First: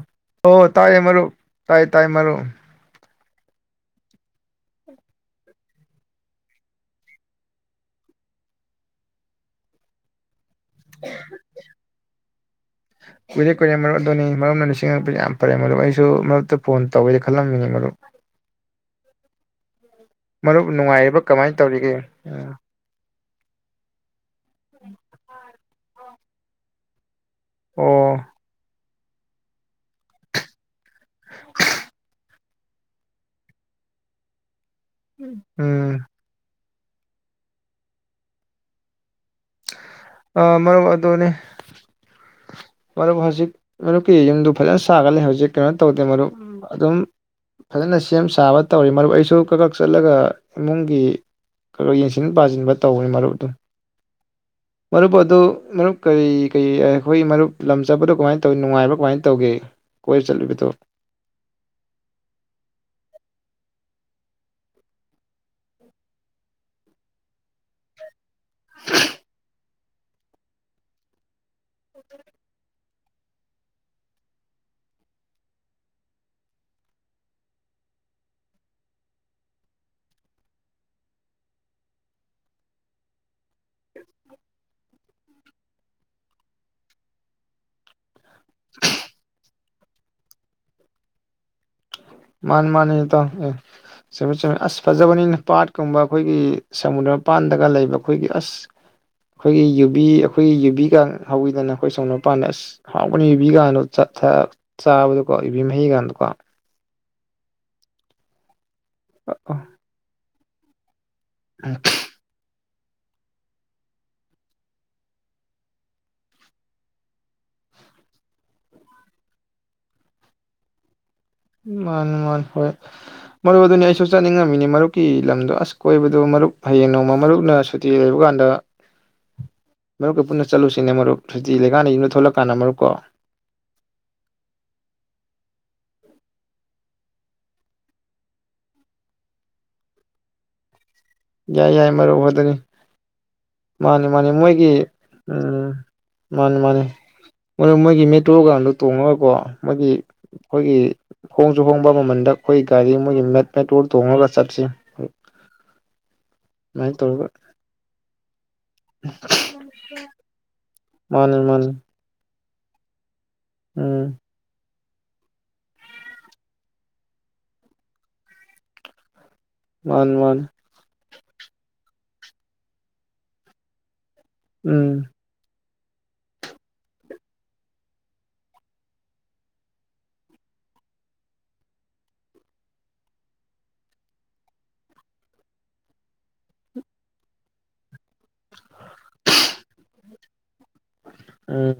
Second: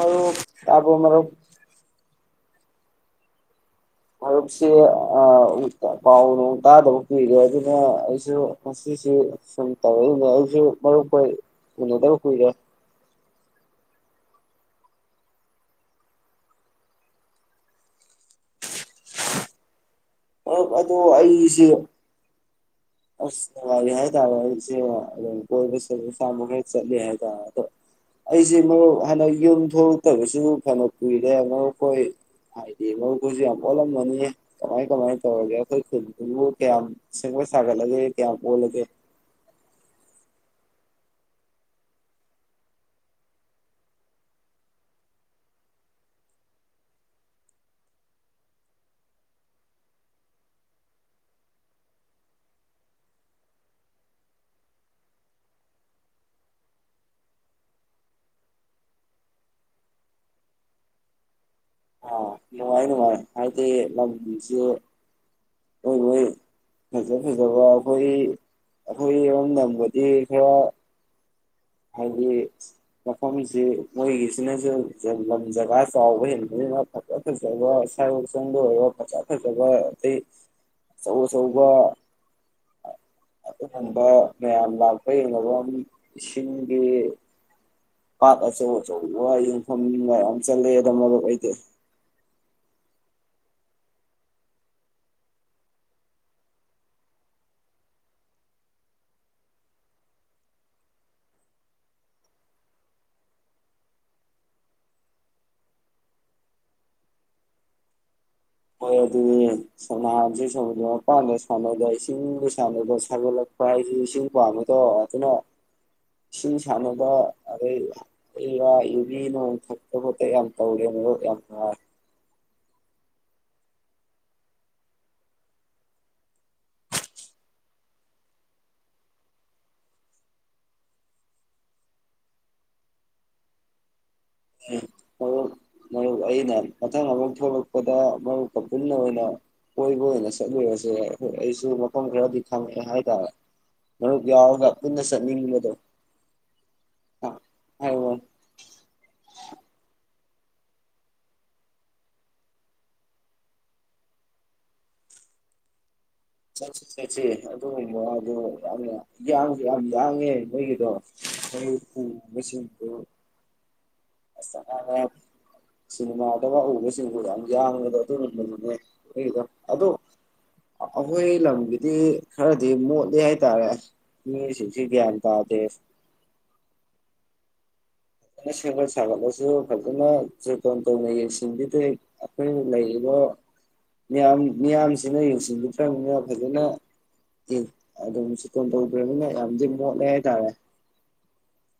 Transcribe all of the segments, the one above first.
ꯃꯔꯨꯞ ꯑꯣ ꯇꯥꯕ꯭ꯔꯣ ꯇꯥꯏꯌꯦ ꯃꯔꯨꯞ ꯇꯥꯏ ꯇꯥꯏ ꯃꯔꯨꯞ ꯫ ꯃꯔꯛꯁꯦ ꯑꯥ ꯄꯥꯎ ꯅꯣꯡ ꯇꯥꯗꯕ ꯀꯨꯏꯔꯦ ꯑꯗꯨꯅ ꯑꯩꯁꯨ ꯉꯁꯤꯁꯤ ꯁꯨꯝ ꯇꯧꯔꯛꯏꯅꯦ ꯑꯩ [unintelligible] ꯃꯔꯨꯞ ꯈꯣꯏ ꯎꯅꯗꯕ ꯀꯏꯔꯦ꯫ ꯀꯨꯏꯔꯦ ꯀꯨꯏꯔꯦ ꯃꯔꯨꯞ ꯑꯗꯨꯅꯤ ꯃꯔꯝꯅ ꯅꯤꯡꯁꯤꯡꯉꯛꯄꯦ ꯌꯥꯝ ꯐꯔꯦ ꯃꯔꯨꯞ ꯑꯩꯁꯨ ꯃꯔꯨꯞꯛꯇ ꯐꯣꯟ ꯇꯧꯒꯦ ꯈꯜꯂꯝꯃꯤꯅꯦ ꯃꯔꯨꯞ꯫ ꯃꯔꯨꯞ ꯅꯨꯡꯉꯥꯏꯔꯤꯕ ꯀꯃꯥꯏꯅ ꯇꯧꯔꯤꯒꯦ ꯎ ꯑꯥꯁ [unintelligible] [unintelligible] [unintelligible] [unintelligible] [unintelligible] ꯆꯂꯤ ꯍꯥꯏ ꯑꯗꯣ ꯑꯣ ꯑꯩꯁꯦ ꯃꯔꯨꯞ ꯐꯅ ꯌꯨꯝ ꯊꯣꯛꯂꯛꯇꯕꯁꯨ ꯐꯅ ꯫ ꯀꯨꯏꯔꯦ ꯃꯔꯨꯞ ꯈꯣꯏ ꯍꯥꯏꯗꯤ ꯃꯔꯨꯞ ꯈꯣꯏꯁꯨ ꯌꯥꯝꯑꯣꯜꯂꯝ ꯃꯅꯤꯍꯦ ꯀꯃꯥꯏ ꯀꯃꯥꯏ ꯇꯧꯔꯒꯦ ꯑꯩ ꯈꯣꯏ ꯎꯝ [unintelligible] ꯀꯌꯥꯝ ꯁꯦꯝꯒꯠ ꯁꯥꯒꯠꯂꯒꯦ ꯀꯌꯥꯝ ꯑꯣꯜꯂꯒꯦ꯫ ꯑꯥ ꯃꯔꯨꯞ ꯑꯗꯨꯅꯦ ꯃꯔꯨꯞ ꯍꯧꯖꯤꯛ ꯃꯔꯨꯞꯀꯤ ꯌꯨꯝꯗꯨ ꯐꯖꯅ ꯁꯥꯒꯠꯂ ꯍꯧꯖꯤꯛ ꯀꯩꯅꯣ ꯇꯧꯗꯦ ꯃꯔꯨꯞ ꯑꯗꯨꯝ ꯐꯖꯅ ꯁꯦꯝ ꯁꯥꯕ ꯇꯧꯔꯤ ꯃꯔꯨꯞ ꯑꯩꯁꯨ ꯈꯔꯈꯔ ꯆꯠꯂꯒ ꯏꯃꯨꯡꯒꯤ ꯈꯔꯥ ꯈꯔꯥ ꯌꯦꯡꯁꯤꯟ ꯄꯥꯁꯤꯟꯕ ꯇꯧꯕꯅꯤ ꯃꯔꯨꯞꯗꯨ꯫ ꯃꯔꯨꯞ ꯑꯗꯨ ꯃꯔꯨꯞ ꯀꯔꯤ ꯀꯔꯤ ꯑꯩꯈꯣꯏ ꯃꯔꯨꯞ ꯂꯝ ꯆꯠꯄꯗꯣ ꯀꯃꯥꯏꯅ ꯇꯧ ꯅꯨꯡꯉꯥꯏꯕ꯭ꯔꯥ ꯀꯃꯥꯏꯅ ꯇꯧꯒꯦ ꯀꯣꯏ ꯆꯠꯂꯨꯏꯕꯗꯣ꯫ ꯑꯣ ꯅꯨꯡꯉꯥꯏ ꯅꯨꯡꯉꯥꯏ ꯍꯥꯏꯗꯤ ꯂꯝꯁꯦ ꯃꯣꯏ ꯃꯣꯏ ꯐꯖ ꯐꯖꯕ ꯑꯩꯈꯣꯏ ꯑꯩꯈꯣꯏ ꯏꯔꯣꯝꯊꯪꯕꯗꯤ ꯈꯔ ꯍꯥꯏꯗꯤ ꯃꯐꯝꯁꯤ ꯃꯣꯏꯒꯤꯁꯤꯅꯁꯨ ꯂꯝ ꯖꯒꯥ ꯆꯥꯎꯕ ꯍꯦꯟꯕ ꯅꯤꯅ ꯐꯖ ꯐꯖꯕ ꯁꯥꯔꯣꯛꯁꯪꯗ ꯑꯣꯏꯔ ꯐꯖ ꯐꯖꯕ ꯑꯇꯩ ꯑꯆꯧ ꯑꯆꯧꯕ [unintelligible] ꯃꯌꯥꯝ ꯂꯥꯛꯄꯩ [unintelligible] ꯏꯁꯤꯡꯒꯤ ꯄꯥꯠ ꯑꯆꯧ ꯑꯆꯧꯕ ꯌꯥꯝ ꯎꯝ ꯃꯌꯥꯝ ꯆꯠꯂꯛꯑꯦꯗ ꯃꯔꯨꯞ ꯑꯩꯗꯤ ꯃꯥꯅꯤ ꯃꯥꯅꯤ ꯏꯇꯥꯎ ꯑꯦ ꯆꯨꯝꯃꯤ ꯆꯨꯝꯃꯤ ꯑꯁ ꯐꯖꯕꯅꯤꯅꯦ ꯄꯥꯠꯀꯨꯝꯕ ꯑꯩꯈꯣꯏꯒꯤ ꯁꯃꯨꯗ꯭ꯔꯃꯄꯥꯟꯗꯒ ꯂꯩꯕ ꯑꯩꯈꯣꯏꯒꯤ ꯑꯁ ꯑꯩꯈꯣꯏꯒꯤ ꯌꯨꯕꯤ ꯑꯩꯈꯣꯏꯒꯤ ꯌꯨꯕꯤꯒ ꯍꯧꯋꯤꯗꯅ ꯑꯩꯈꯣꯏ ꯁꯃꯨꯗ꯭ꯔ ꯃꯄꯥꯟꯗ ꯑꯁ ꯍꯥꯎꯕꯅꯤ ꯌꯨꯕꯤꯒꯥꯗꯣ ꯆꯥ ꯊꯛꯑ ꯆꯥꯕꯗꯀꯣ ꯌꯨꯕꯤ ꯃꯍꯤꯒꯥꯗꯣ ꯀꯣ ꯍꯣꯏ ꯑꯗꯨꯅꯤꯅꯦ ꯏꯁ ꯁ ꯅꯍꯥꯟꯖꯦ ꯇꯧꯕꯗꯤ ꯌꯥꯎ ꯂꯧꯁꯤꯟꯕ ꯉꯝꯗꯕ ꯁꯥꯟꯅꯕ ꯁꯥꯒꯠꯂꯛꯄ ꯍꯥꯏꯁꯤ ꯏꯁꯤꯡ ꯄꯥꯝꯃꯤꯗꯣ ꯑꯗꯨꯅ ꯏꯁꯤꯡ ꯁꯥꯟꯅꯕ ꯑꯗꯩ ꯍꯩ ꯔꯥ ꯌꯨꯕꯤ ꯅꯣꯡ ꯊꯛꯇ ꯈꯣꯠꯇ ꯌꯥꯝ ꯇꯧꯔꯦ ꯃꯍꯣꯏ ꯃꯥꯟꯅꯤ ꯃꯥꯟꯅꯤ ꯍꯣꯏ ꯁꯍꯍ- ꯃꯔꯨꯞ ꯑꯗꯨꯅꯤ ꯑꯩꯁꯨ ꯆꯠꯅꯤꯡꯉꯝꯃꯤꯅꯤ ꯃꯔꯨꯞꯀꯤ ꯂꯝꯗꯣ ꯑꯁ ꯀꯣꯏꯕꯗꯣ ꯃꯔꯨꯞ ꯍꯌꯦꯡ ꯅꯣꯡꯃ ꯃꯔꯨꯞꯅ ꯁꯨꯇꯤ ꯂꯩꯕ ꯀꯥꯟꯗ ꯃꯔꯨꯞꯀ ꯄꯨꯟꯅ ꯆꯠꯂꯨꯁꯤꯅꯦ ꯃꯔꯨꯞ ꯁꯨꯇꯤ ꯂꯩꯀꯥꯟꯗ ꯌꯨꯝꯗ ꯊꯣꯛꯂꯛꯀꯥꯟꯗ ꯃꯔꯨꯞꯀꯣ ꯎꯝ ꯃꯔꯨꯞ ꯃꯔꯨꯞ ꯑꯩꯅ ꯃꯊꯪ ꯑꯃꯨꯛ ꯊꯣꯛꯂꯛꯄꯗ ꯃꯔꯨꯞꯀ ꯄꯨꯟꯅ ꯑꯣꯏꯅ ꯀꯣꯏꯕ ꯑꯣꯏꯅ ꯆꯠꯂꯨꯔꯁꯤ ꯌꯥꯏ ꯌꯥꯏ ꯌꯥꯏ ꯃꯔꯨꯞ ꯑꯗꯨꯅꯤ ꯃꯥꯅꯤ ꯃꯔꯨꯞ ꯃꯥꯅꯤ ꯌꯥꯎꯔꯒ ꯃꯣꯏꯒꯤ ꯄꯨꯟꯅ ꯎꯝ ꯆꯠꯅꯤꯡꯕꯗꯣ ꯃꯥꯅꯤ ꯃꯥꯅꯤ ꯃꯔꯨꯞ ꯃꯣꯏꯒꯤ ꯍꯥꯏꯔꯛꯑꯣ ꯃꯦꯇ꯭ꯔꯣꯒꯥꯡꯗꯣ ꯇꯣꯡꯉꯒꯀꯣ ꯃꯣꯏꯒꯤ ꯑꯩꯈꯣꯏꯒꯤ ꯍꯣꯡꯁꯨ ꯍꯣꯡꯕ ꯃꯃꯟꯗ ꯑꯩꯈꯣꯏ ꯒꯥꯔꯤ ꯃꯣꯏꯒꯤ ꯃꯦꯠ ꯃꯦꯇ꯭ꯔꯣꯗꯣ ꯇꯣꯡꯉꯒ ꯆꯠꯁꯤ ꯆꯠꯁꯤ ꯑꯗꯨꯃꯥꯏꯅ ꯆꯠꯁꯤ ꯇꯧꯔꯒ ꯑꯗꯨꯒꯨꯝꯕꯗꯣ ꯌꯥꯝꯅ ꯌꯥꯡꯁꯨ ꯌꯥꯝ ꯌꯥꯡꯉꯦ ꯃꯣꯏꯒꯤꯗꯣ ꯃꯥꯅꯤ ꯃꯥꯅꯤ ꯃꯁꯤꯝꯇ ꯎꯝ ꯑꯁ ꯅꯥꯕ ꯁꯤꯅꯦꯃꯥꯗꯒ ꯎꯕꯁꯤꯡꯗꯨ ꯌꯥꯝ ꯌꯥꯝꯕꯗꯣ ꯑꯗꯨꯒꯨꯝꯕꯅꯤꯅꯦ ꯃꯣꯏꯒꯤꯗꯣ ꯃꯥꯅꯤ ꯃꯥꯅꯤ ꯑꯩꯈꯣꯏ ꯂꯝꯒꯤꯗꯤ ꯈꯔꯗꯤ ꯃꯣꯠꯂꯤ ꯍꯥꯏꯇꯥꯔꯦ ꯃꯤꯌꯣꯏꯁꯤꯡꯁꯤ ꯎꯝ ꯒ꯭ꯌꯥꯟ ꯇꯥꯗꯦ ꯐꯖꯅ ꯁꯦꯝꯒꯠ ꯁꯥꯒꯠꯂꯁꯨ ꯐꯖꯅ ꯖꯣꯇꯣꯟ ꯇꯧꯅ ꯌꯦꯡꯁꯤꯟꯕꯤꯗꯦ ꯑꯩꯈꯣꯏꯅ ꯂꯩꯔꯤꯕ ꯃꯌꯥꯝ ꯃꯤꯌꯥꯝꯁꯤꯅ ꯌꯦꯡꯁꯤꯟꯕꯤꯗ꯭ꯔꯕꯅꯤꯅ ꯐꯖꯅ ꯑꯗꯨꯝ ꯖꯣꯇꯣꯟ ꯇꯧꯗ꯭ꯔꯕꯅꯤꯅ ꯌꯥꯝꯗꯤ ꯃꯣꯠꯂꯦ ꯍꯥꯏꯇꯥꯔꯦ ꯎꯝ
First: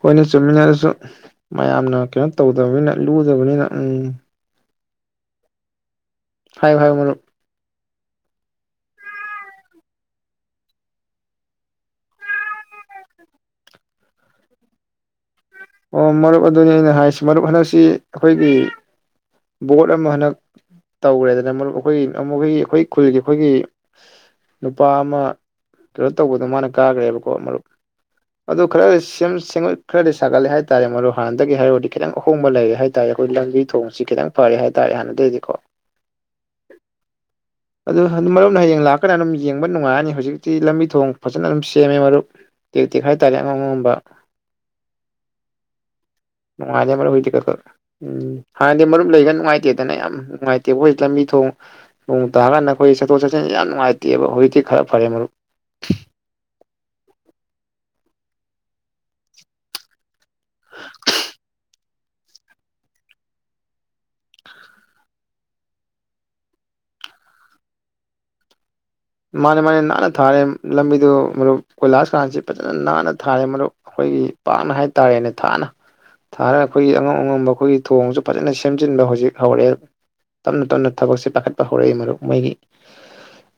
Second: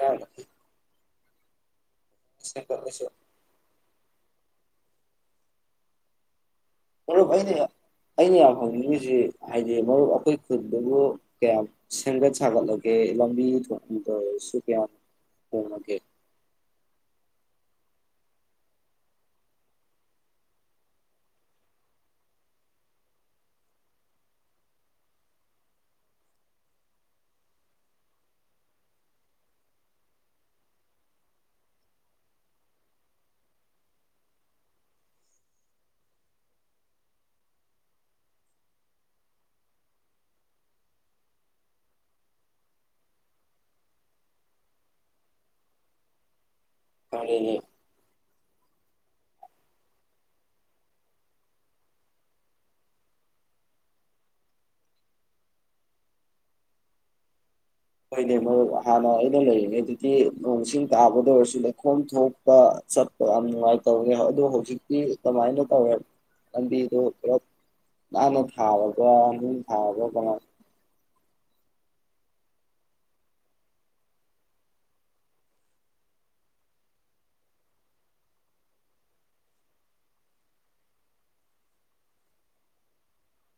ꯍꯣꯏꯅꯦ ꯆꯨꯝꯃꯤꯅꯦ ꯑꯗꯨꯁꯨ ꯃꯌꯥꯝꯅ ꯀꯩꯅꯣ ꯇꯧꯗꯕꯅꯤꯅ ꯂꯨꯗꯕꯅꯤꯅ ꯎꯝ ꯍꯥꯏꯌꯨ ꯍꯥꯏꯌꯨ ꯃꯔꯨꯞ ꯑꯗꯨꯕꯨ ꯑꯩꯅ ꯌꯥꯝ ꯑꯩꯅ ꯌꯥꯝ ꯍꯪꯅꯤꯡꯉꯤꯁꯤ ꯍꯥꯏꯗꯤ ꯃꯔꯨꯞ ꯑꯩꯈꯣꯏ ꯈꯨꯜꯗꯨꯕꯨ ꯀꯌꯥꯝ ꯁꯦꯝꯒꯠ ꯁꯥꯒꯠꯂꯒꯦ ꯂꯝꯕꯤ ꯊꯣꯡꯒꯤꯗ ꯑꯣꯏꯔꯁꯨ ꯀꯌꯥꯝ ꯍꯣꯡꯉꯒꯦ ꯑꯣ ꯃꯔꯨꯞ ꯑꯗꯨꯅꯤ ꯑꯩꯅ ꯍꯥꯏꯁꯦ ꯃꯔꯨꯞ ꯍꯟꯗꯛꯁꯤ ꯑꯩꯈꯣꯏꯒꯤ ꯕꯣꯠ ꯑꯃ ꯍꯟꯗꯛ ꯇꯧꯈ꯭ꯔꯦꯗꯅ ꯃꯔꯨꯞ ꯑꯩꯈꯣꯏꯒꯤ ꯃꯈꯣꯏꯒꯤ ꯑꯩꯈꯣꯏ ꯈꯨꯜꯒꯤ ꯑꯩꯈꯣꯏꯒꯤ ꯁꯁ ꯅꯨꯄꯥ ꯑꯃ ꯀꯩꯅꯣ ꯇꯧꯕꯗꯣ ꯃꯥꯅ ꯀꯥꯈ꯭ꯔꯦꯕꯀꯣ ꯃꯔꯨꯞ ꯑꯗꯨ ꯈꯔꯗꯤ ꯁꯦꯝ ꯁꯦꯝꯒꯠ ꯈꯔꯗꯤ ꯁꯥꯒꯠꯂꯦ ꯍꯥꯏꯇꯥꯔꯦ ꯃꯔꯨꯞ ꯍꯥꯟꯅꯗꯒꯤ ꯍꯥꯏꯔꯨꯔꯗꯤ ꯈꯤꯇꯪ ꯑꯍꯣꯡꯕ ꯂꯩꯔꯦ ꯍꯥꯏꯇꯥꯥꯔꯦ ꯑꯩꯈꯣꯏ ꯂꯝꯕꯤ ꯊꯣꯡꯁꯤ ꯈꯤꯇꯪ ꯐꯔꯦ ꯍꯥꯏꯇꯥꯥꯔꯦ ꯍꯥꯟꯅꯗꯒꯤꯗꯤꯀꯣ ꯑꯗꯨ ꯍꯥꯟ ꯃꯔꯨꯞꯅ ꯍꯌꯦꯡ ꯂꯥꯛꯀꯥꯟꯗ ꯑꯗꯨꯝ ꯌꯦꯡꯕ ꯅꯨꯡꯉꯥꯏꯔꯅꯤ ꯍꯧꯖꯤꯛꯇꯤ ꯂꯝꯕꯤ ꯊꯣꯡ ꯐꯖꯅ ꯑꯗꯨꯝ ꯁꯦꯝꯃꯦ ꯃꯔꯨꯞ ꯇꯦꯛ ꯇꯦꯛ ꯍꯥꯏ ꯇꯥꯔꯦ ꯑꯉꯝ ꯑꯉꯝꯕ ꯅꯨꯡꯉꯥꯏꯔꯦ ꯃꯔꯨꯞ ꯍꯧꯖꯤꯛꯇꯤ ꯀꯛ ꯍꯥꯏꯗꯤ ꯀꯛ ꯎꯝ ꯍꯥꯟꯅꯗꯤ ꯃꯔꯨꯞ ꯂꯩꯒ ꯅꯨꯡꯉꯥꯏꯇꯦꯗꯅ ꯌꯥꯝ ꯅꯨꯡꯉꯥꯏꯇꯦꯕ ꯑꯩꯈꯣꯏ ꯂꯝꯕꯤ ꯊꯣꯡ ꯅꯣꯡ ꯇꯥꯔꯀꯥꯟꯗ ꯑꯩꯈꯣꯏ ꯆꯠꯊꯣꯛ ꯆꯠꯁꯤꯟꯁꯤ ꯌꯥꯝ ꯅꯨꯡꯉꯥꯏꯇꯦꯕ ꯍꯧꯖꯤꯛꯇꯤ ꯈꯔ ꯐꯔꯦ ꯃꯔꯨꯞ ꯍꯍ ꯍꯣꯏꯅꯦ ꯃꯔꯨꯞ ꯍꯥꯟꯅ ꯑꯩꯅ ꯂꯩꯔꯤꯉꯩꯗꯗꯤ ꯅꯣꯡ ꯁꯤꯡ ꯇꯥꯕꯗ ꯑꯣꯏꯔꯁꯨ ꯂꯩ ꯈꯣꯝ ꯊꯣꯛꯄ ꯆꯠꯄ ꯌꯥꯝ ꯅꯨꯡꯉꯥꯏꯇꯕꯅꯦ ꯑꯗꯣ ꯍꯧꯖꯤꯛꯇꯤ ꯀꯃꯥꯏꯅ ꯇꯧꯔꯦ ꯂꯝꯕꯤꯗꯣ ꯄꯨꯂꯞ ꯅꯥꯟꯅ ꯊꯥꯔ ꯃꯥꯅꯦ ꯃꯥꯅꯦ ꯅꯥꯟꯅ ꯊꯥꯔꯦ ꯂꯝꯕꯤꯗꯨ ꯃꯔꯨꯞ ꯀꯣꯏꯂꯥꯁꯀꯥꯟꯁꯤ ꯐꯖꯅ ꯅꯥꯟꯅ ꯊꯥꯔꯦ ꯃꯔꯨꯞ ꯑꯩꯈꯣꯏꯒꯤ ꯄꯥꯛꯅ ꯍꯥꯏꯇꯥꯔꯦꯅꯦ ꯊꯥꯅ ꯊꯥꯔꯒ ꯑꯩꯈꯣꯏꯒꯤ ꯑꯉꯝ ꯑꯉꯝꯕ ꯑꯩꯈꯣꯏꯒꯤ ꯊꯣꯡꯁꯨ ꯐꯖꯅ ꯁꯦꯝꯖꯤꯟꯕ ꯍꯧꯖꯤꯛ ꯍꯧꯔꯛꯑꯦ ꯇꯞꯅ ꯇꯞꯅ ꯊꯕꯛꯁꯦ ꯄꯥꯏꯈꯠꯄ ꯍꯧꯔꯛꯏ ꯃꯔꯨꯞ ꯃꯣꯏꯒꯤ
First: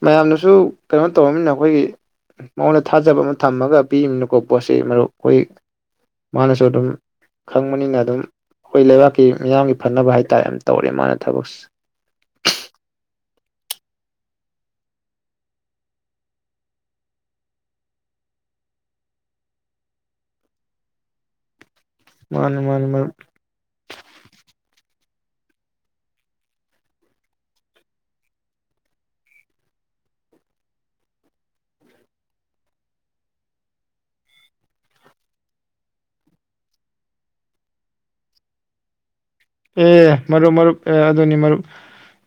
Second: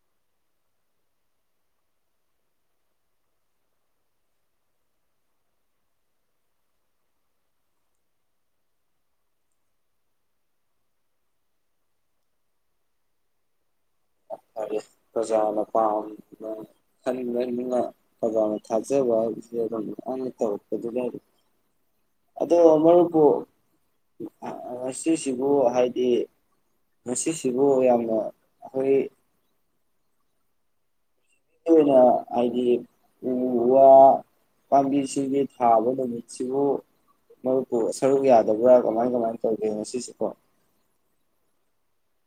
ꯃꯌꯥꯝ ꯁꯨ ꯀꯩꯅꯣ ꯇꯧꯔꯕꯅꯤꯅ ꯑꯩꯈꯣꯏꯒꯤ ꯃꯉꯣꯟꯗ ꯊꯥꯖꯕ ꯑꯃ ꯊꯝꯃꯒ ꯄꯤꯃꯤꯅꯀꯣ ꯄꯣꯠꯁꯤ ꯃꯔꯨꯞ ꯑꯩꯈꯣꯏ ꯃꯥꯅꯁꯨ ꯑꯗꯨꯝ ꯈꯪꯕꯅꯤꯅ ꯑꯗꯨꯝ ꯑꯩꯈꯣꯏ ꯂꯩꯕꯥꯛꯀꯤ ꯃꯤꯌꯥꯝꯒꯤ ꯐꯅꯕ ꯍꯥꯏꯇꯥꯥꯔꯦ ꯑꯗꯨ ꯇꯧꯔꯦ ꯃꯥꯅ ꯊꯕꯛꯁ ꯍꯥꯏꯗꯤ ꯄ꯭ꯔꯖꯥꯅ ꯄꯥꯝꯅ ꯈꯟꯅꯤꯅ ꯄ꯭ꯔꯖꯥꯅ ꯊꯥꯖꯕ ꯍꯥꯏꯕꯁꯦ ꯑꯗꯨꯝ ꯑꯩꯅ ꯇꯧꯔꯛꯄꯗꯨ ꯂꯩꯔꯤ ꯑꯗꯣ ꯃꯥꯅꯤ ꯃꯥꯅꯤ ꯃꯔꯨꯞ ꯃꯔꯨꯄꯨ ꯁꯤꯁꯤꯕꯨ ꯍꯥꯏꯗꯤ ꯉꯁꯤꯁꯤꯕꯨ ꯌꯥꯝꯅ ꯑꯩꯈꯣꯏ ꯑꯣꯏꯅ ꯍꯥꯏꯗꯤ ꯎ ꯋꯥ ꯄꯥꯝꯕꯤꯁꯤꯡꯒꯤ ꯊꯥꯕ ꯅꯨꯃꯤꯠꯁꯤꯕꯨ ꯃꯔꯨꯞꯄꯨ ꯁꯔꯨꯛ ꯌꯥꯗꯕ꯭ꯔꯥ ꯀꯃꯥꯏ ꯀꯃꯥꯏ ꯑꯦ ꯃꯔꯨꯞ ꯃꯔꯨꯞ ꯑꯦ ꯑꯗꯨꯅꯤ ꯃꯔꯨꯞ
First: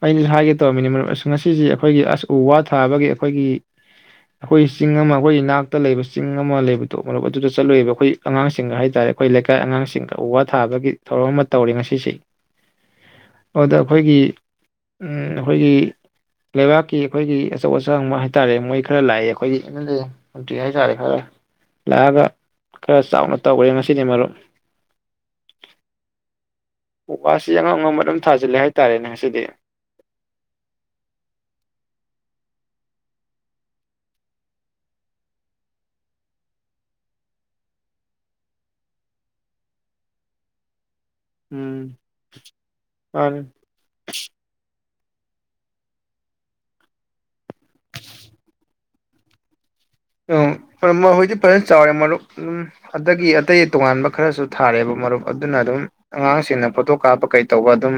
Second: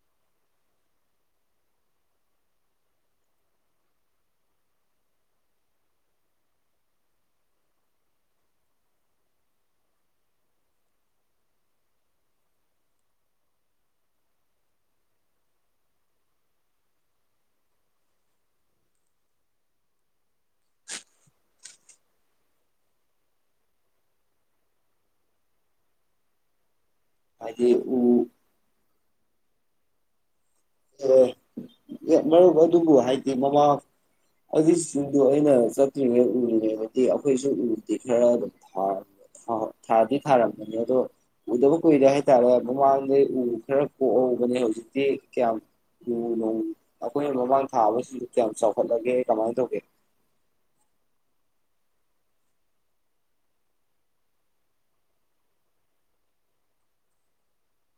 ꯑꯩꯅꯁꯨ ꯍꯥꯏꯒꯦ ꯇꯧꯔꯝꯃꯤꯅꯤ ꯃꯔꯨꯞ ꯑꯁ ꯉꯁꯤ ꯑꯩꯈꯣꯏꯒꯤ ꯑꯁ ꯎ ꯋꯥ ꯊꯥꯕꯒꯤ ꯑꯩꯈꯣꯏꯒꯤ ꯑꯩꯈꯣꯏꯒꯤ ꯆꯤꯡ ꯑꯃ ꯑꯩꯈꯣꯏꯒꯤ ꯏ ꯅꯥꯛꯇ ꯂꯩꯕ ꯆꯤꯡ ꯑꯃ ꯂꯩꯕꯗꯨꯣ ꯃꯔꯨꯞ ꯑꯗꯨꯗ ꯆꯠꯂꯨꯔꯤꯕ ꯑꯩꯈꯣꯏ ꯑꯉꯥꯡꯁꯤꯡꯒ ꯍꯥꯏ ꯇꯇꯥꯔꯦꯈꯣꯏ ꯂꯩꯀꯥꯏ ꯑꯉꯥꯡꯁꯤꯡꯒ ꯎ ꯋꯥ ꯊꯥꯕꯒꯤ ꯊꯧꯔꯝ ꯑꯃ ꯇꯧꯔꯤꯦ ꯉꯁꯤ ꯁꯤꯁꯦ ꯑꯗꯨꯗ ꯑꯩꯈꯣꯏꯒꯤ ꯑꯩꯈꯣꯏꯒꯤ ꯂꯩꯕꯥꯛꯀꯤ ꯑꯩꯈꯣꯏꯒꯤ ꯑꯆꯧ ꯑꯁꯥꯡꯕ ꯍꯥꯏꯇꯥꯔꯦ ꯃꯣꯏ ꯈꯔ ꯂꯥꯛꯑꯦ ꯑꯩꯈꯣꯏꯒꯤ ꯑꯦꯝ ꯑꯦꯜ ꯑꯦ ꯃꯟꯇ꯭ꯔꯤ ꯍꯥꯏꯇꯥꯔꯦ ꯈꯔ ꯂꯥꯛꯑꯒ ꯈꯔ ꯆꯥꯎꯅ ꯇꯧꯈ꯭ꯔꯦ ꯉꯁꯤꯗꯤ ꯃꯔꯨꯞ ꯎ ꯋꯥꯁꯤ ꯍꯥꯏꯗꯤ ꯑꯉꯥꯡ ꯎ ꯑꯉꯝꯕ ꯑꯗꯨꯝ ꯊꯥꯖꯤꯜꯂꯦ ꯍꯥꯏꯇꯥꯔꯦꯅꯦ ꯉ ꯑꯗꯨꯗꯤ ꯑꯦ ꯃꯔꯨꯞ ꯑꯗꯨꯕꯨ ꯍꯥꯏꯗꯤ ꯃꯃꯥ ꯑꯗꯨꯗꯨ ꯑꯩꯅ ꯆꯠꯇ꯭ꯔꯤꯉꯩ ꯎꯔꯤꯉꯗꯗꯤ ꯑꯩꯈꯣꯏꯁꯨ ꯎꯗꯦ ꯈꯔ ꯑꯗꯨꯝ ꯊꯥꯗꯤ ꯊꯥꯔꯝꯕꯅꯤ ꯑꯗꯣ ꯎꯗꯕ ꯎꯝ ꯀꯨꯏꯔꯦ ꯍꯥꯏꯇꯥꯔꯦ ꯃꯃꯥꯡꯗꯩ ꯎ ꯃꯥꯅꯤ ꯈꯔ ꯀꯣꯛꯍꯧꯕꯅꯦ ꯍꯧꯖꯤꯛ ꯇ ꯀꯌꯥꯝ ꯎ ꯅꯣꯪ ꯑꯩꯈꯣꯏꯅ ꯃꯃꯥꯡ ꯊꯥꯕꯁꯤꯁꯨ ꯀꯌꯥꯝ ꯆꯥꯎꯈꯠꯂꯒꯦ ꯀꯃꯥꯏꯅ ꯇꯧꯒꯦ ꯖꯤꯛꯇꯤ ꯐꯖꯅ ꯆꯥꯎꯔꯦ ꯃꯔꯨꯞ ꯑꯗꯨꯝ ꯑꯗꯒꯤ ꯑꯇꯩ ꯇꯣꯉꯥꯟꯕ ꯈꯔꯁꯨ ꯊꯥꯔꯦꯑꯦꯕ ꯃꯔꯨꯞ ꯑꯗꯨꯅ ꯑꯗꯨꯝ ꯑꯉꯥꯡꯁꯤꯡꯅ ꯐꯣꯇꯣ ꯀꯥꯞꯄ ꯀꯩꯇꯧꯕ ꯑꯗꯨꯝ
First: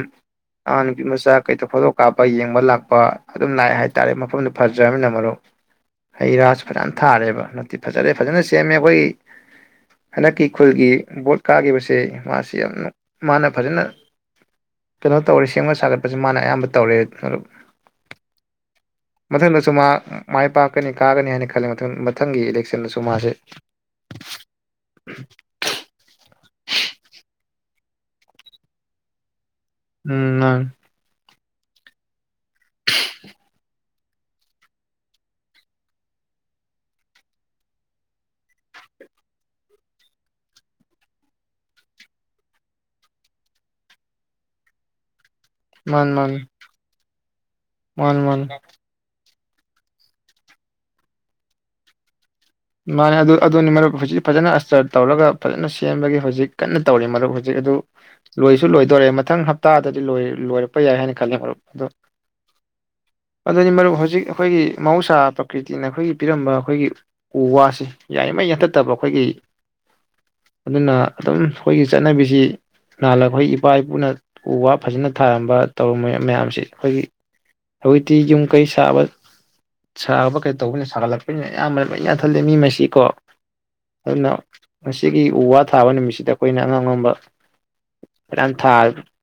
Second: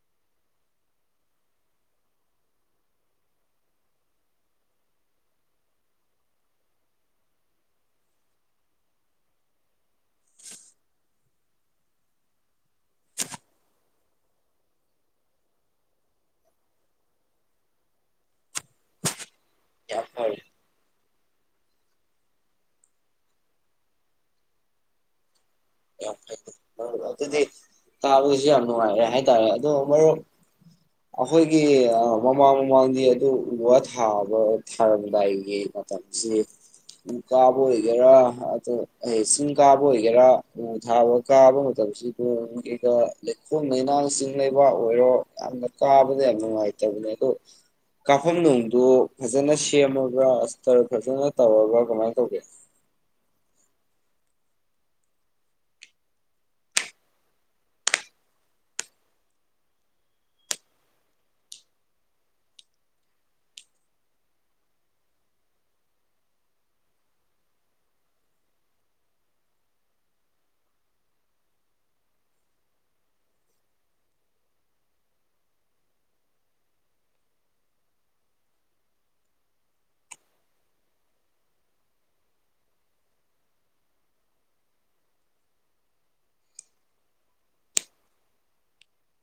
ꯑꯉꯥꯡ ꯅꯨꯄꯤ ꯃꯆꯥ ꯀꯩꯇ ꯐꯣꯇꯣ ꯀꯥꯞꯄ ꯌꯦꯡꯕ ꯂꯥꯛꯄ ꯑꯗꯨꯝ ꯂꯥꯛꯑꯦ ꯍꯥꯏ ꯇꯥꯔꯦ ꯃꯐꯝꯗꯨ ꯐꯖ꯭ꯔꯕꯅꯤꯅ ꯃꯔꯨꯞ ꯍꯩ ꯔꯥ ꯐꯅꯥꯌꯥꯝ ꯊꯥꯔꯦꯕ ꯠꯇꯦ ꯐꯖꯔꯦ ꯐꯖꯅ ꯁꯦꯝꯃꯦ ꯑꯩꯈꯣꯏꯒꯤ ꯍꯟꯗꯛꯀꯤ ꯈꯨꯜꯒꯤ ꯕꯣꯠ ꯀꯥꯈꯤꯕꯁꯦ ꯃꯥꯁꯤ ꯌꯥꯝ ꯃꯥꯅ ꯐꯖꯅ ꯀꯩꯅꯣ ꯇꯧꯔꯦ ꯁꯦꯝꯒꯠ ꯁꯥꯒꯠꯄꯁꯦ ꯃꯥꯅ ꯑꯌꯥꯝꯕ ꯇꯧꯔꯦ ꯃꯊꯪꯗꯁꯨ ꯃꯥ ꯌꯥꯝ ꯐꯔꯦ ꯃꯥꯏ ꯄꯥꯛꯀꯅꯤ ꯀꯥꯒꯅꯤ ꯍꯥꯏꯟ ꯈꯂ ꯃꯊꯪ ꯃꯊꯪꯒꯤ ꯏꯂꯦꯛꯁꯟꯗꯁꯨ ꯃꯥꯁꯦ ꯌꯥꯝ ꯐꯩꯩ ꯑꯗꯨꯗꯤ ꯇꯥꯕꯗꯁꯨ ꯌꯥꯝ ꯅꯨꯡꯉꯥꯏꯔꯦ ꯍꯥꯏꯇꯥꯔꯦ ꯑꯗꯣ ꯃꯔꯨꯞ ꯎꯝ ꯃꯥꯅꯤ ꯑꯩꯈꯣꯏꯒꯤ ꯃꯃꯥꯡ ꯃꯃꯥꯡꯗꯤ ꯑꯗꯨ ꯎ ꯋꯥ ꯊꯥꯕ ꯊꯥꯔꯝꯗꯥꯏꯒꯤ ꯃꯇꯝꯁꯤ ꯎ ꯀꯥꯕ ꯑꯣꯏꯒꯦꯔꯥ ꯑ ꯆꯤꯡ ꯀꯥꯕ ꯑꯣꯏꯒꯦꯔꯥ ꯎ ꯊꯥꯕ ꯀꯥꯕ ꯃꯇꯝꯁꯤꯗ ꯀꯩꯀ ꯂꯩꯈꯣꯜ ꯂꯩꯩꯅꯥꯡ ꯆꯤꯡ ꯂꯩꯕꯥꯛ ꯑꯣꯏꯔꯣ ꯑ ꯀꯥꯕꯗ ꯃꯥꯅꯤ ꯌꯥꯝꯥ ꯅꯨꯪꯏꯇꯕꯅꯦ ꯃꯥꯅꯤ ꯀꯐꯝ ꯃꯥꯅꯤ ꯅꯣꯪ ꯃꯥꯅꯤ ꯗꯨ ꯐꯖꯅ ꯁꯦꯝꯃꯒ ꯑꯇꯔ ꯐꯖꯅ ꯇꯧꯔꯒ ꯀꯃꯥꯏꯅ ꯇꯧꯒꯦ ꯃꯥꯅꯦ ꯑꯗꯨ ꯑꯗꯨꯅꯤ ꯃꯔꯨꯞ ꯍꯧꯖꯤꯛ ꯐꯖꯅ ꯑꯁꯇꯔ ꯇꯧꯔꯒ ꯐꯖꯅ ꯁꯦꯝꯕꯒꯤ ꯍꯧꯖꯤꯛ ꯀꯟꯅ ꯇꯧꯔꯤꯦ ꯃꯔꯨꯞ ꯍꯧꯖꯤꯛ ꯑꯗꯨ ꯂꯣꯏꯁꯨ ꯂꯣꯏꯗꯣꯔꯦ ꯃꯊꯪ ꯍꯞꯇꯥꯗꯗꯤ ꯂꯣꯏꯔꯛꯄ ꯌꯥꯏ ꯍꯥꯏꯅ ꯈꯂꯦ ꯃꯔꯨꯞ ꯑꯗ ꯑꯗꯨꯅꯤ ꯃꯔꯨꯞ ꯍꯧꯖꯤꯛ ꯑꯩꯈꯣꯏꯒꯤ ꯃꯍꯧꯁꯥ ꯄ꯭ꯔꯀꯤꯇꯤꯅ ꯑꯩꯈꯣꯏꯒꯤ ꯄꯤꯔꯝꯕ ꯑꯩꯈꯣꯏꯒꯤ ꯎ ꯋꯥꯁꯤ ꯌꯥꯔꯤꯉꯩ ꯌꯥꯟꯊꯠꯇꯕ ꯑꯩꯈꯣꯏꯒꯤ ꯑꯗꯨꯅ ꯑꯗꯨꯝ ꯑꯩꯈꯣꯏꯒꯤ ꯆꯠꯅꯕꯤꯁꯤ ꯅꯥꯍꯜꯂꯛ ꯑꯩꯈꯣꯏ ꯏꯄꯥ ꯏꯄꯨꯅ ꯎ ꯋꯥ ꯐꯖꯅ ꯊꯥꯔꯝꯕ ꯇꯧꯔꯝꯃꯤ ꯃꯌꯥꯝꯁꯤ ꯑꯩꯈꯣꯏꯒꯤ ꯍꯧꯖꯤꯛꯇꯤ ꯌꯨꯝ ꯀꯩ ꯁꯥꯕ ꯁꯥꯕ ꯀꯩ ꯇꯧꯕꯅꯤꯅ ꯁꯥꯒꯠꯂꯛꯄꯅꯤꯅ ꯑꯌꯥꯝꯕ ꯂꯣꯌ ꯌꯥꯊꯜꯜꯂꯤ ꯃꯤ ꯃꯁꯤꯀꯣ ꯑꯗꯨꯅ ꯉꯒꯤ ꯎ ꯋꯥ ꯊꯥꯕ ꯅꯨꯃꯤꯠꯁꯤꯗ ꯑꯩꯈꯣꯏꯅ ꯑꯉꯝ ꯑꯉꯝꯕ ꯃ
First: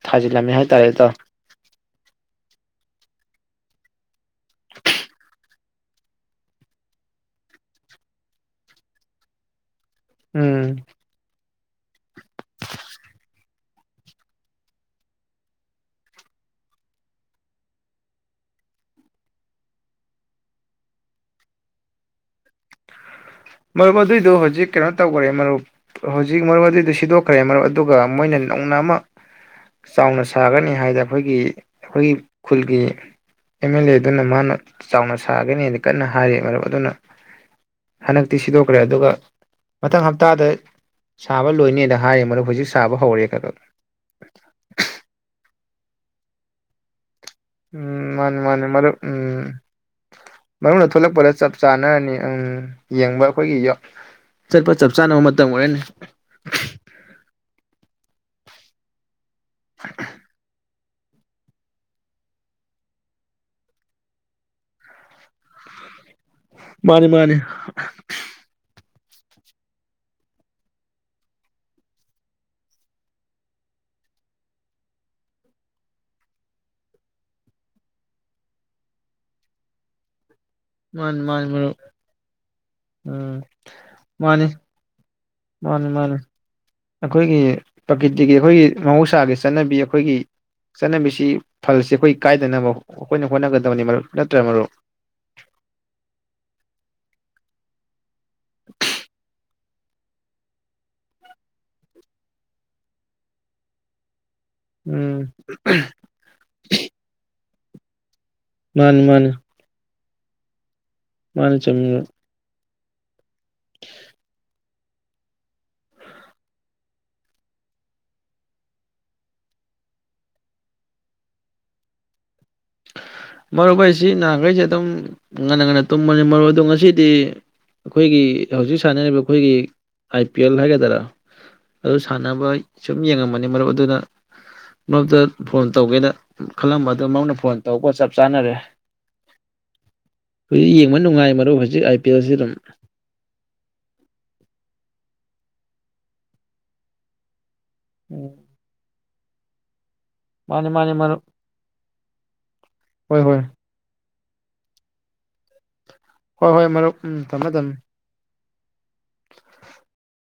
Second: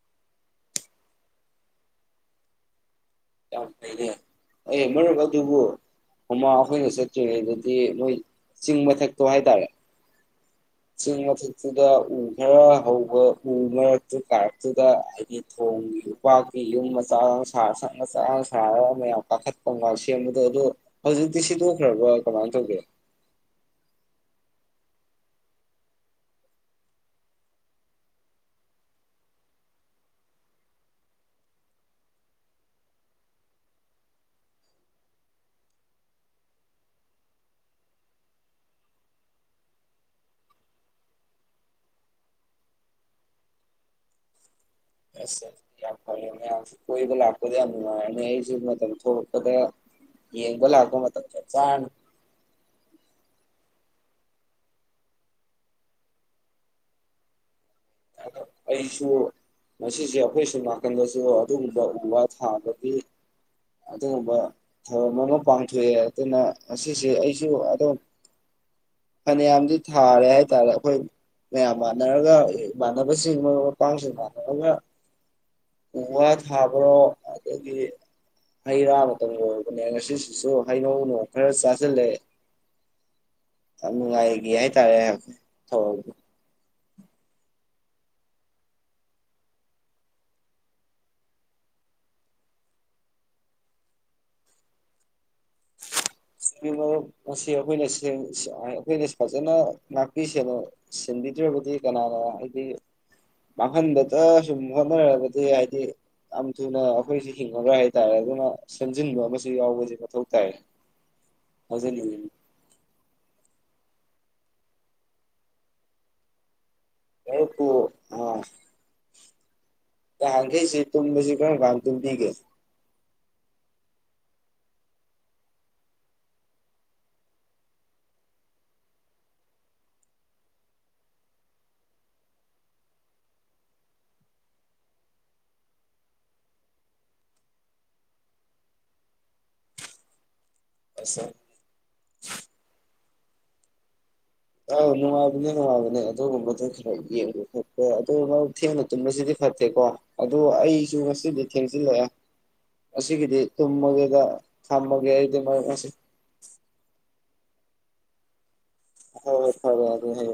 ꯊꯥꯖꯤꯜꯂꯝꯃꯦ ꯍꯥꯏꯇꯥꯔꯦꯗꯣ ꯌꯥꯝ ꯐꯩꯅꯦ ꯑꯦ ꯃꯔꯝ ꯑꯗꯨꯕꯨ ꯃꯃꯥ ꯑꯩꯈꯣꯏꯅ ꯆꯠꯇ꯭ꯔꯤꯉꯩꯗꯗꯤ ꯃꯣꯏ ꯆꯤꯡ ꯃꯊꯛꯇꯣ ꯍꯥꯏꯇꯥꯔꯦ ꯎꯝ ꯑꯗꯨꯨꯗ ꯎ ꯈꯔ ꯍꯧꯕ ꯎ ꯃꯔꯛꯇꯨ ꯀꯥꯔꯛꯇꯨꯗ ꯍꯥꯏꯗꯤ ꯊꯣꯡꯒꯤ ꯎꯄꯥꯛꯀꯤ ꯌꯨꯝ ꯃꯆꯥ ꯁꯥꯔ ꯃꯆꯥ ꯁꯥꯔꯒ ꯃꯌꯥꯝ ꯀꯥꯈꯠꯄ ꯉ ꯁꯦꯝꯕꯗꯣ ꯑꯗꯣ ꯍꯧꯖꯤꯛꯇꯤ ꯁꯤꯗꯣꯛꯈ꯭ꯔꯕ ꯀꯃꯥꯏꯅ ꯇꯧꯒꯦ ꯃꯔꯨꯞ ꯑꯗꯨꯏꯗꯨ ꯍꯧꯖꯤꯛ ꯀꯩꯅꯣ ꯇꯧꯈ꯭ꯔꯦ ꯃꯔꯨꯞ ꯍꯧꯖꯤꯛ ꯃꯔꯨꯞ ꯑꯗꯨꯏꯗꯨꯣ ꯁꯤꯗꯣꯛꯈ꯭ꯔꯦ ꯃꯔꯨꯞ ꯑꯗꯨꯒ ꯃꯣꯏꯅ ꯅꯧꯅ ꯑꯃ ꯆꯥꯎꯅ ꯁꯥꯒꯅꯤ ꯍꯥꯏꯗꯅ ꯑꯩꯈꯣꯏꯒꯤ ꯑꯩꯈꯣꯏꯒꯤ ꯈꯨꯜꯒꯤ ꯑꯦꯝ ꯑꯦꯜ ꯑꯦ ꯑꯗꯨꯅ ꯃꯥꯅ ꯆꯥꯎꯅ ꯁꯥꯒꯅꯤꯅ ꯀꯟꯅ ꯍꯥꯏꯔ ꯃꯔꯨꯞ ꯑꯗꯨꯅ ꯍꯟꯗꯛꯇꯤ ꯁꯤꯗꯣꯛꯈ꯭ꯔꯦ ꯑꯗꯨꯒ ꯃꯊꯪ ꯍꯞꯇꯥꯗ ꯁꯥꯕ ꯂꯣꯏꯅꯦꯅ ꯍꯥꯏꯔꯦ ꯃꯗꯨ ꯍꯧꯖꯤꯛ ꯁꯥꯕ ꯍꯧꯔꯦ ꯈ ꯈꯛ ꯎꯁ ꯌꯥꯝ ꯐꯥꯔꯦꯅꯦ ꯀꯣꯏꯕ ꯂꯛꯄ ꯎꯝ ꯃꯥꯅꯤ ꯃꯥꯅꯤ ꯃꯔꯨꯞ ꯎꯝ ꯌꯦꯡꯕ ꯃꯔꯨꯅ ꯂꯥꯛꯄ ꯃꯇꯝ ꯊꯣꯛꯂꯛꯄꯗ ꯆꯞ ꯆꯥꯔꯅꯤ ꯆꯥꯟꯅꯔꯅꯤ ꯎꯝ ꯌꯦꯡꯕ ꯑꯩꯈꯣꯏꯒꯤ ꯆꯠꯄ ꯆꯞ ꯆꯥꯅꯕ ꯃꯇꯝ ꯑꯣꯏꯔꯅꯤ ꯑꯩꯁꯨ ꯉꯁꯤꯁꯦ ꯑꯩꯈꯣꯏ ꯁꯨꯃꯥꯡ ꯅꯥꯀꯟꯗꯁꯨ ꯑꯗꯨꯒꯨꯝꯕ ꯎ ꯋꯥ ꯊꯥꯕꯒꯤ ꯑꯗꯨꯒꯨꯝꯕ ꯊꯧꯔꯝ ꯑꯃ ꯄꯥꯡꯊꯣꯛꯑꯦ ꯑꯗꯨꯅ ꯃꯥꯅꯤ ꯉꯁꯤꯁꯦ ꯃꯥꯅꯤ ꯑꯩꯁꯨ ꯑꯗꯨꯝ ꯐꯅꯌꯥꯝꯗꯤ ꯊꯥꯔꯦ ꯍꯥꯏꯇꯥꯔꯦ ꯑꯩꯈꯣꯏ ꯃꯌꯥꯝ ꯃꯥꯟꯅꯔꯒ ꯃꯥꯟꯅꯕꯁꯤꯡ ꯃꯔꯨꯞ ꯃꯄꯥꯡꯁꯤꯡ ꯃꯥꯟꯅꯔꯒ ꯎ ꯋꯥ ꯊꯥꯕꯔꯣ ꯑꯗꯒꯤ ꯍꯩ ꯔꯥ ꯃꯇꯝ ꯑꯣꯏꯕꯅꯦ ꯉꯁꯤꯁꯤ ꯁꯨ ꯃꯥꯅꯤ ꯍꯩꯅꯧꯅꯣꯡ ꯃꯥꯅꯤ ꯈꯔ ꯃꯔꯨꯞ ꯆꯥꯁꯤꯜꯂꯦ ꯎꯝ ꯌꯥꯝ ꯅꯨꯉꯥꯏꯒꯤ ꯍꯥꯏ ꯇꯔꯦ ꯍꯦꯞ ꯃꯥꯅꯦ ꯃꯥꯅꯦ ꯑꯩꯈꯣꯏꯒꯤ ꯄ꯭ꯔꯀꯤꯇꯤꯒꯤ ꯑꯩꯈꯣꯏꯒꯤ ꯃꯍꯧꯁꯥꯒꯤ ꯆꯠꯅꯕꯤ ꯑꯩꯈꯣꯏꯒꯤ ꯆꯠꯅꯕꯤꯁꯤ ꯐꯜꯁꯤ ꯑꯩꯈꯣꯏ ꯀꯥꯏꯗꯅꯕ ꯑꯩꯈꯣꯏꯅ ꯍꯣꯠꯅꯒꯗꯕꯅꯤ ꯃꯔꯨꯞ ꯅꯠꯇ꯭ꯔ ꯃꯔꯨꯞ ꯍꯣ ꯉꯁꯤ ꯑꯩꯈꯣꯏꯅ ꯌꯦꯡꯕꯁꯨ ꯁꯤ ꯑꯥ ꯑꯈꯣꯏꯅ ꯁꯥ ꯐꯖꯅ ꯉꯥꯛꯄꯤ ꯁꯦꯟ ꯁꯦꯟꯕꯤꯗ꯭ꯔꯕꯗꯤ ꯀꯅꯥꯅ ꯍꯥꯏꯗꯤ ꯃꯥꯡꯍꯟꯕꯇ ꯁꯨꯝ ꯎꯝ ꯍꯣꯠꯅꯔꯒꯗꯤ ꯍꯥꯏꯗꯤ ꯌꯥꯝ ꯊꯨꯅ ꯑꯩꯈꯣꯏꯁꯤ ꯍꯤꯡꯉꯔꯣꯏ ꯍꯥꯏ ꯇꯔꯦ ꯑꯩꯈꯣꯏꯅ ꯃꯥꯅꯤ ꯁꯦꯝꯖꯤꯟꯕ ꯃꯥꯅꯤ ꯑꯃꯁꯨ ꯌꯥꯎꯕꯁꯤꯅ ꯊꯧ ꯇꯥꯏ ꯃꯥꯅꯤ ꯆꯨꯝꯃꯤ ꯍꯥꯏꯖꯅꯤꯡꯉꯤ [inaudible] ꯀꯥꯡ ꯈꯩꯁꯤ ꯇꯨꯝꯕꯁꯤ ꯀꯔꯝ ꯀꯥꯟꯗ ꯇꯨꯝꯕꯤꯒꯦ ꯃꯔꯨꯞ ꯑꯩꯁꯤ ꯅꯍꯥꯟꯈꯩꯁꯦ ꯑꯗꯨꯝ ꯉꯟꯅ ꯉꯟꯅ ꯇꯨꯝꯕꯅꯤ ꯃꯔꯨꯞ ꯑꯗꯣ ꯉꯁꯤꯗꯤ ꯑꯩꯈꯣꯏꯒꯤ ꯍꯧꯖꯤꯛ ꯁꯥꯟꯅꯔꯤꯕ ꯑꯩꯈꯣꯏꯒꯤ ꯑꯥꯏ ꯄꯤ ꯑꯦꯜ ꯍꯥꯏꯒꯗꯔꯥ ꯑꯗꯨ ꯁꯥꯟꯅꯕ ꯁꯨꯝ ꯌꯦꯡꯉꯝꯕꯅꯦ ꯃꯔꯨꯞ ꯑꯗꯨꯗ ꯃꯔꯨꯞꯇ ꯐꯣꯟ ꯇꯧꯒꯦꯅ ꯈꯜꯂꯝꯕ ꯑꯗꯨ ꯃꯧꯅ ꯐꯣꯟ ꯇꯧꯕ ꯆꯞ ꯆꯥꯅꯔꯦ ꯍꯨꯏ ꯌꯦꯡꯕ ꯑꯁ ꯅꯨꯡꯉꯥꯏ ꯃꯔꯨꯞ ꯍꯧꯖꯤꯛ ꯄꯌꯥꯁꯤ ꯑꯗꯨꯝ ꯑꯧ ꯅꯨꯡꯉꯥꯏꯕꯅꯦ ꯅꯨꯡꯉꯥꯏꯕꯅꯦ ꯑꯗꯨꯒꯨꯝꯕꯗꯣ ꯈꯔ ꯌꯦꯡꯕ ꯑꯗꯨ ꯎꯝ ꯅꯪ ꯊꯦꯡꯅ ꯇꯨꯝꯕꯁꯤꯗꯤ ꯐꯠꯇꯦꯀꯣ ꯑꯗꯨ ꯃꯥꯅꯤ ꯃꯥꯅꯤ ꯑꯩꯁꯨ ꯃꯔꯨꯞ ꯉꯁꯤꯗꯤ ꯊꯦꯡꯖꯤꯜꯂꯛꯑꯦ ꯍꯣꯏ ꯍꯣꯏ ꯑꯁꯤꯒꯤꯗꯤ ꯇꯨꯝꯃꯒꯦꯗ ꯊꯝꯃꯒꯦ ꯑꯩꯗꯣ ꯃꯔꯨꯞ ꯉꯁꯤ ꯍꯣꯏ ꯍꯣꯏ ꯃꯔꯨꯞ ꯎꯝ ꯊꯝꯃꯣ ꯊꯝ ꯍꯣ ꯍꯣꯏ ꯐꯔꯦ ꯑꯗꯨ ꯍꯌꯦꯡ